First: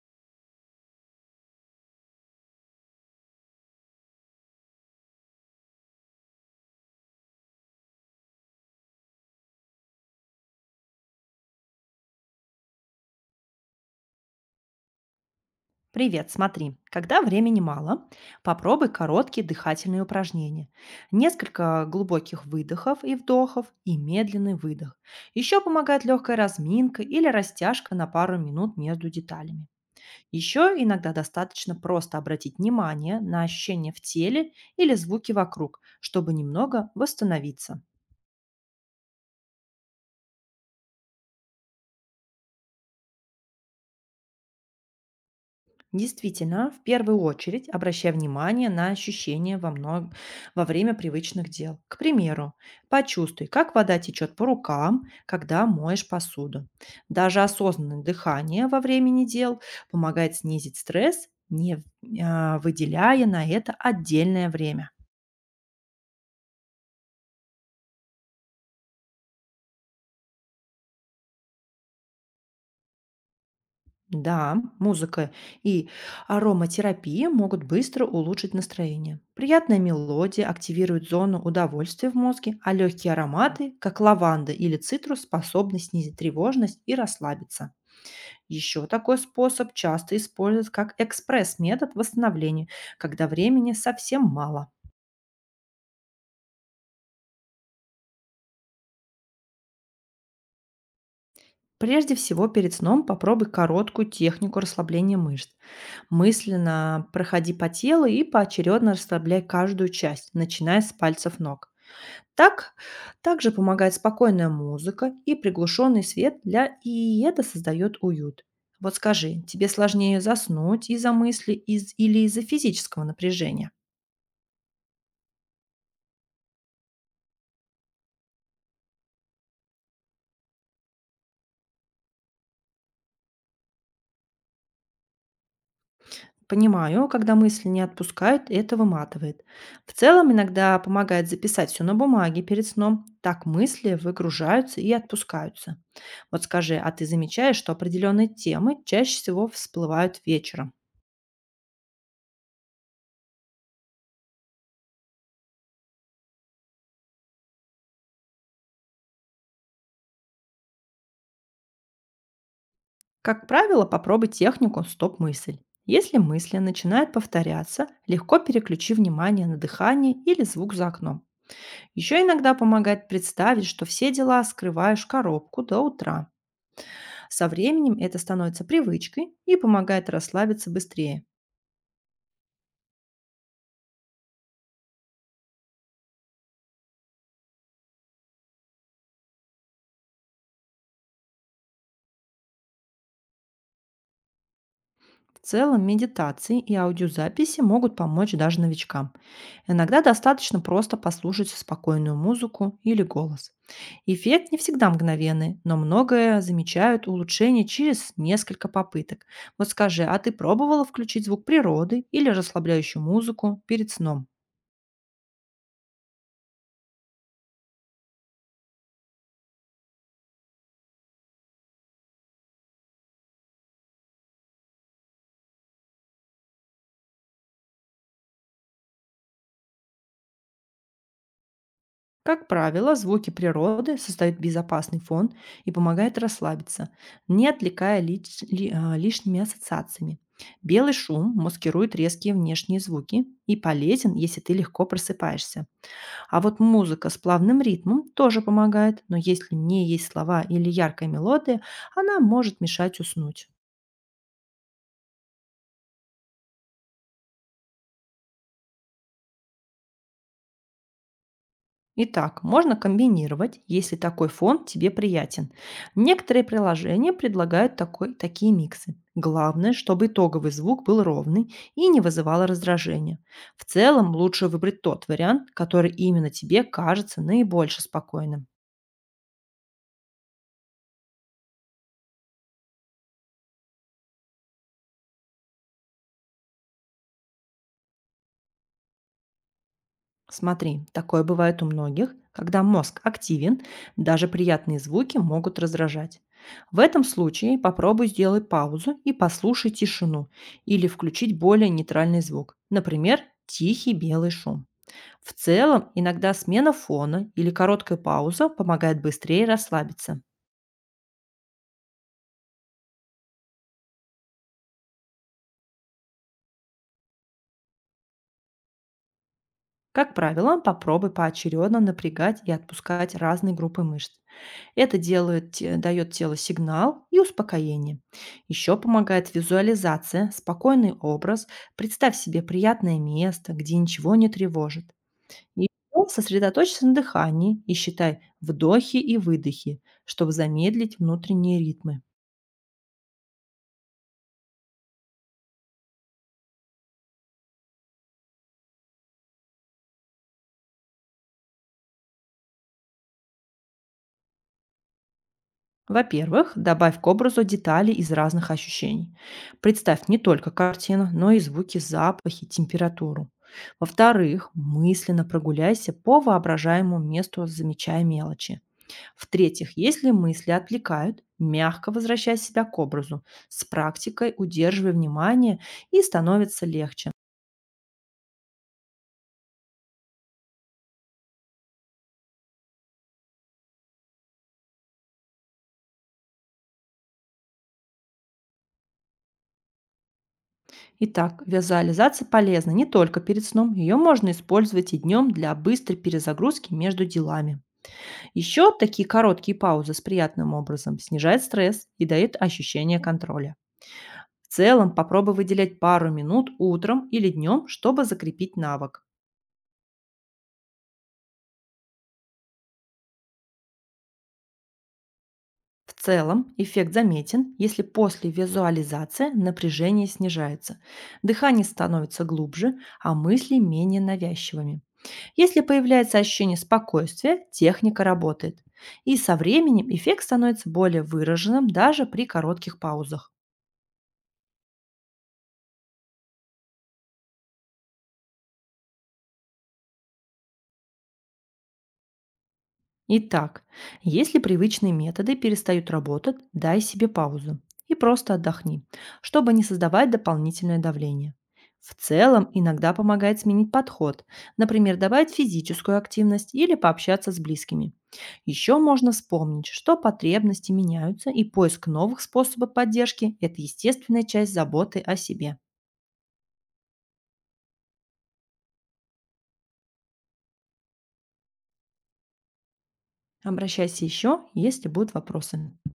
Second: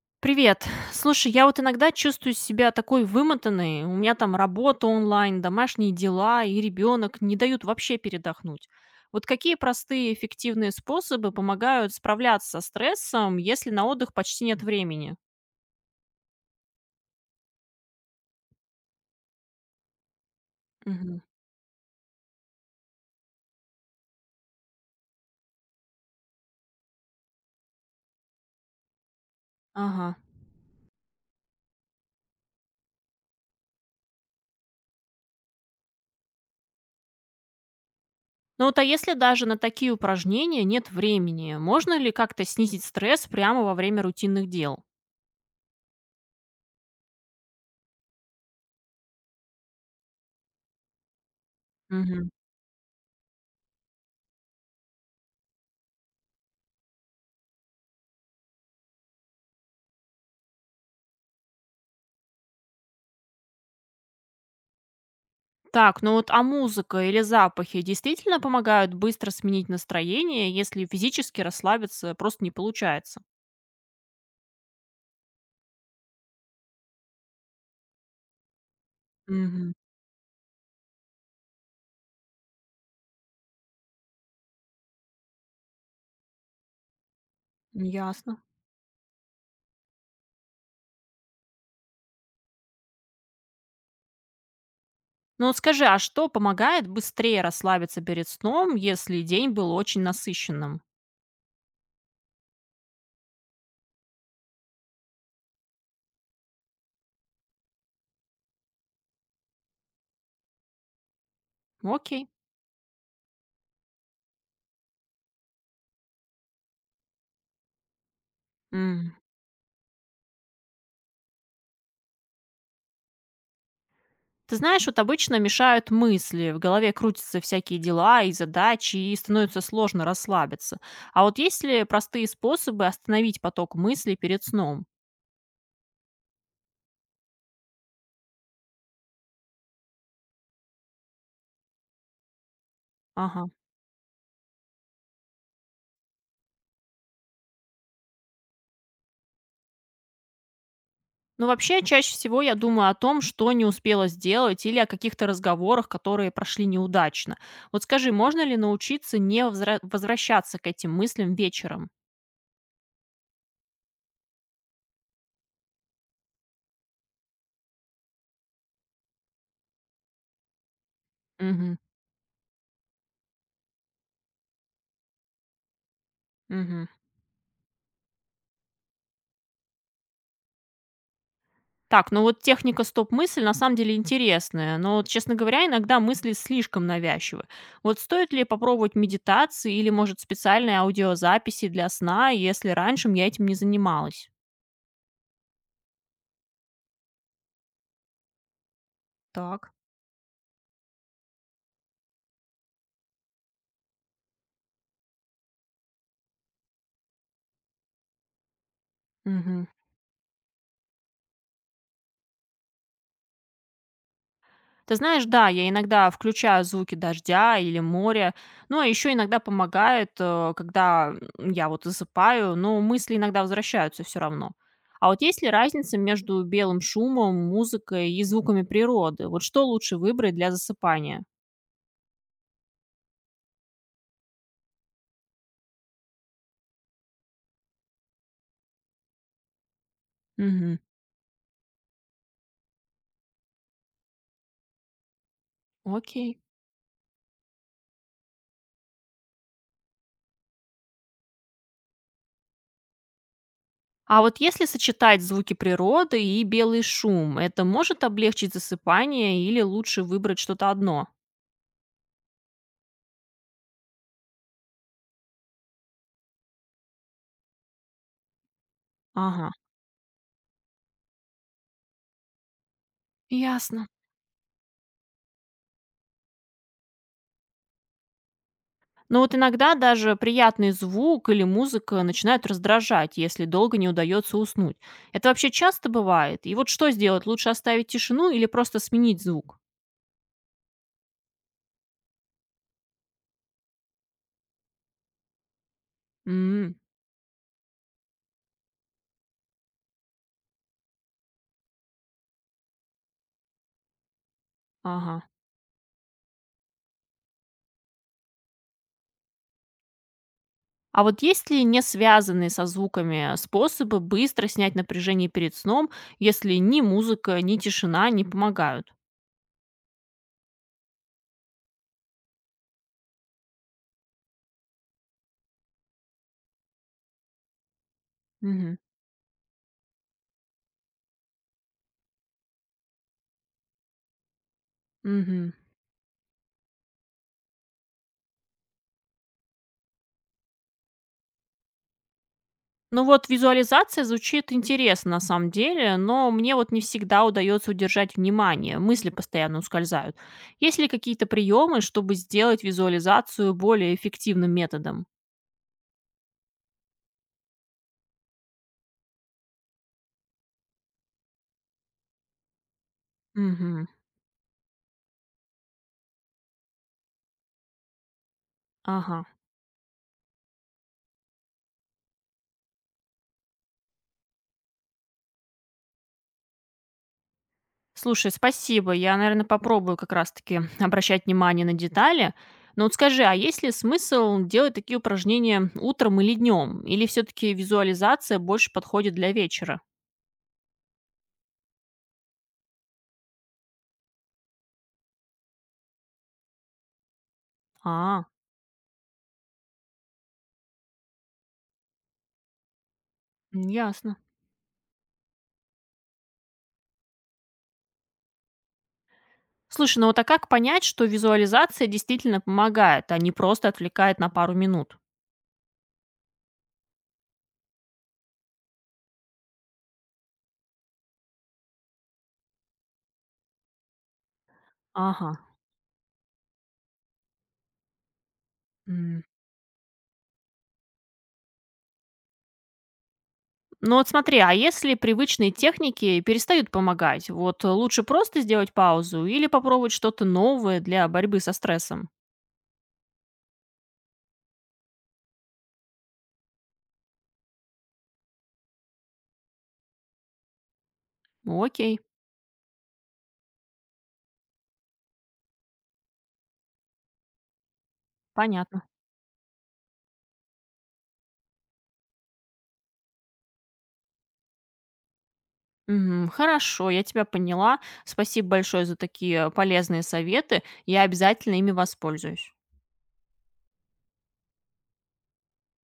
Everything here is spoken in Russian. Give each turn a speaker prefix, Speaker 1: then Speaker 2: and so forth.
Speaker 1: Привет. Слушай, я вот иногда чувствую себя такой вымотанной. У меня там работа онлайн, домашние дела и ребенок не дают вообще передохнуть. Вот какие простые эффективные способы помогают справляться со стрессом, если на отдых почти нет времени?
Speaker 2: Привет, смотри, когда времени мало, попробуй короткие дыхательные упражнения.
Speaker 1: Мгм.
Speaker 2: Несколько глубоких выдохов и вдохов и медленный выдох. Еще помогает легкая разминка или растяжка на пару минут между деталями.
Speaker 1: Ага.
Speaker 2: Еще иногда достаточно просто обратить внимание на ощущения в теле или звуки вокруг, чтобы немного восстановиться.
Speaker 1: Ну вот а если даже на такие упражнения нет времени, можно ли как-то снизить стресс прямо во время рутинных дел?
Speaker 2: Действительно, в первую очередь обращай внимание на ощущения во время привычных дел. К примеру, почувствуй, как вода течет по рукам, когда моешь посуду. Даже осознанное дыхание во времени дел помогает снизить стресс, не в- а, выделяя на это отдельное время.
Speaker 1: Так, ну вот, а музыка или запахи действительно помогают быстро сменить настроение, если физически расслабиться просто не получается?
Speaker 2: Да, музыка и ароматерапия могут быстро улучшить настроение.
Speaker 1: Мгм.
Speaker 2: Приятная мелодия активирует зону удовольствия в мозге, а легкие ароматы, как лаванда или цитрус, способны снизить тревожность и расслабиться.
Speaker 1: Ясно.
Speaker 2: Еще такой способ часто используют как экспресс-метод восстановления, когда времени совсем мало.
Speaker 1: Ну вот скажи, а что помогает быстрее расслабиться перед сном, если день был очень насыщенным?
Speaker 2: Прежде всего, перед сном попробуй короткую технику расслабления мышц. Мысленно проходи по телу и поочередно расслабляй каждую часть, начиная с пальцев ног.
Speaker 1: Окей.
Speaker 2: Так также помогает спокойная музыка и приглушенный свет для и это создает уют. Вот
Speaker 1: М.
Speaker 2: скажи, тебе сложнее заснуть или из-за физического напряжения?
Speaker 1: Ты знаешь, вот обычно мешают мысли, в голове крутятся всякие дела и задачи, и становится сложно расслабиться. А вот есть ли простые способы остановить поток мыслей перед сном?
Speaker 2: Понимаю, когда мысли не отпускают, это выматывает. В целом иногда помогает записать все на бумаге перед сном. Так
Speaker 1: Ага.
Speaker 2: мысли выгружаются и отпускаются. Вот скажи, а ты замечаешь, что определенные темы чаще всего всплывают вечером?
Speaker 1: Ну, вообще, чаще всего я думаю о том, что не успела сделать, или о каких-то разговорах, которые прошли неудачно. Вот скажи, можно ли научиться не возвращаться к этим мыслям вечером?
Speaker 2: Как правило, попробуй технику «стоп-мысль». Если мысли начинают повторяться, легко переключи внимание на дыхание или звук за окном.
Speaker 1: Мгм.
Speaker 2: Еще иногда помогает представить, что все дела скрываешь в коробку до утра.
Speaker 1: Мгм.
Speaker 2: Со временем это становится привычкой и помогает расслабиться быстрее.
Speaker 1: Так, ну вот техника стоп-мысль на самом деле интересная, но, вот, честно говоря, иногда мысли слишком навязчивы. Вот стоит ли попробовать медитации или, может, специальные аудиозаписи для сна, если раньше я этим не занималась?
Speaker 2: В целом, медитации и аудиозаписи могут помочь даже новичкам.
Speaker 1: Так.
Speaker 2: Иногда достаточно просто послушать спокойную музыку или голос. Эффект не всегда мгновенный, но многое замечают улучшение через несколько попыток.
Speaker 1: Мгм.
Speaker 2: Вот скажи, а ты пробовала включить звук природы или расслабляющую музыку перед сном?
Speaker 1: Ты знаешь, да, я иногда включаю звуки дождя или моря, но еще иногда помогает, когда я вот засыпаю, но мысли иногда возвращаются все равно. А вот есть ли разница между белым шумом, музыкой и звуками природы? Вот что лучше выбрать для засыпания?
Speaker 2: Как правило, звуки природы создают безопасный фон и помогают расслабиться, не отвлекая лишними ассоциациями.
Speaker 1: Мгм.
Speaker 2: Белый шум маскирует резкие внешние звуки и полезен, если ты легко просыпаешься.
Speaker 1: Окей.
Speaker 2: А вот музыка с плавным ритмом тоже помогает, но если не есть слова или яркая мелодия, она может мешать уснуть.
Speaker 1: А вот если сочетать звуки природы и белый шум, это может облегчить засыпание или лучше выбрать что-то одно?
Speaker 2: Итак, можно комбинировать, если такой фон тебе приятен. Некоторые приложения предлагают такие миксы.
Speaker 1: Ага,
Speaker 2: Главное, чтобы итоговый звук был ровный и не вызывал раздражения. В
Speaker 1: ясно.
Speaker 2: целом, лучше выбрать тот вариант, который именно тебе кажется наибольше спокойным.
Speaker 1: Но вот иногда даже приятный звук или музыка начинают раздражать, если долго не удается уснуть. Это вообще часто бывает? И вот что сделать? Лучше оставить тишину или просто сменить звук?
Speaker 2: Смотри, такое бывает у многих, когда мозг активен, даже приятные звуки могут раздражать.
Speaker 1: М,
Speaker 2: В этом случае попробуй сделать паузу и послушай тишину или включить более нейтральный звук, например, тихий белый шум.
Speaker 1: ага.
Speaker 2: В целом, иногда смена фона или короткая пауза помогает быстрее расслабиться.
Speaker 1: А вот есть ли не связанные со звуками способы быстро снять напряжение перед сном, если ни музыка, ни тишина не помогают?
Speaker 2: Как правило, попробуй поочередно напрягать и отпускать разные группы мышц. Дает телу сигнал и успокоение. Еще
Speaker 1: Мгм.
Speaker 2: помогает визуализация, спокойный образ. Представь себе приятное место, где ничего не тревожит.
Speaker 1: Мгм.
Speaker 2: И ещё сосредоточься на дыхании и считай вдохи и выдохи, чтобы замедлить внутренние ритмы.
Speaker 1: Ну вот визуализация звучит интересно на самом деле, но мне вот не всегда удается удержать внимание, мысли постоянно ускользают. Есть ли какие-то приемы, чтобы сделать визуализацию более эффективным методом?
Speaker 2: Во-первых, добавь к образу детали из разных ощущений. Представь не только картину, но и звуки, запахи, температуру.
Speaker 1: Мгм.
Speaker 2: Во-вторых, мысленно прогуляйся по воображаемому месту, замечая мелочи.
Speaker 1: Ага.
Speaker 2: В-третьих, если мысли отвлекают, мягко возвращай себя к образу. С практикой удерживай внимание и становится легче.
Speaker 1: Слушай, спасибо. Я, наверное, попробую как раз-таки обращать внимание на детали. Но вот скажи, а есть ли смысл делать такие упражнения утром или днем? Или все-таки визуализация больше подходит для вечера?
Speaker 2: Итак, визуализация полезна не только перед сном, ее можно использовать и днем для быстрой перезагрузки между делами.
Speaker 1: А,
Speaker 2: Еще такие короткие паузы с приятным образом снижают стресс и дают ощущение контроля.
Speaker 1: ясно.
Speaker 2: В целом, попробуй выделять пару минут утром или днем, чтобы закрепить навык.
Speaker 1: Слушай, ну вот а как понять, что визуализация действительно помогает, а не просто отвлекает на пару минут?
Speaker 2: В целом, эффект заметен, если после визуализации напряжение снижается, дыхание становится глубже, а мысли менее навязчивыми.
Speaker 1: Ага.
Speaker 2: Если появляется ощущение спокойствия, техника работает. И
Speaker 1: М.
Speaker 2: со временем эффект становится более выраженным даже при коротких паузах.
Speaker 1: Ну вот смотри, а если привычные техники перестают помогать, вот лучше просто сделать паузу или попробовать что-то новое для борьбы со стрессом?
Speaker 2: Итак, если привычные методы перестают работать, дай себе паузу и просто отдохни, чтобы не создавать дополнительное давление.
Speaker 1: Ну,
Speaker 2: В
Speaker 1: окей,
Speaker 2: целом иногда помогает сменить подход, например, добавить физическую активность или пообщаться с близкими. Еще
Speaker 1: понятно.
Speaker 2: можно вспомнить, что потребности меняются, и поиск новых способов поддержки– это естественная часть заботы о себе.
Speaker 1: Мгм, хорошо, я тебя поняла. Спасибо большое за такие полезные советы. Я обязательно ими воспользуюсь.
Speaker 2: Обращайся еще, если будут вопросы.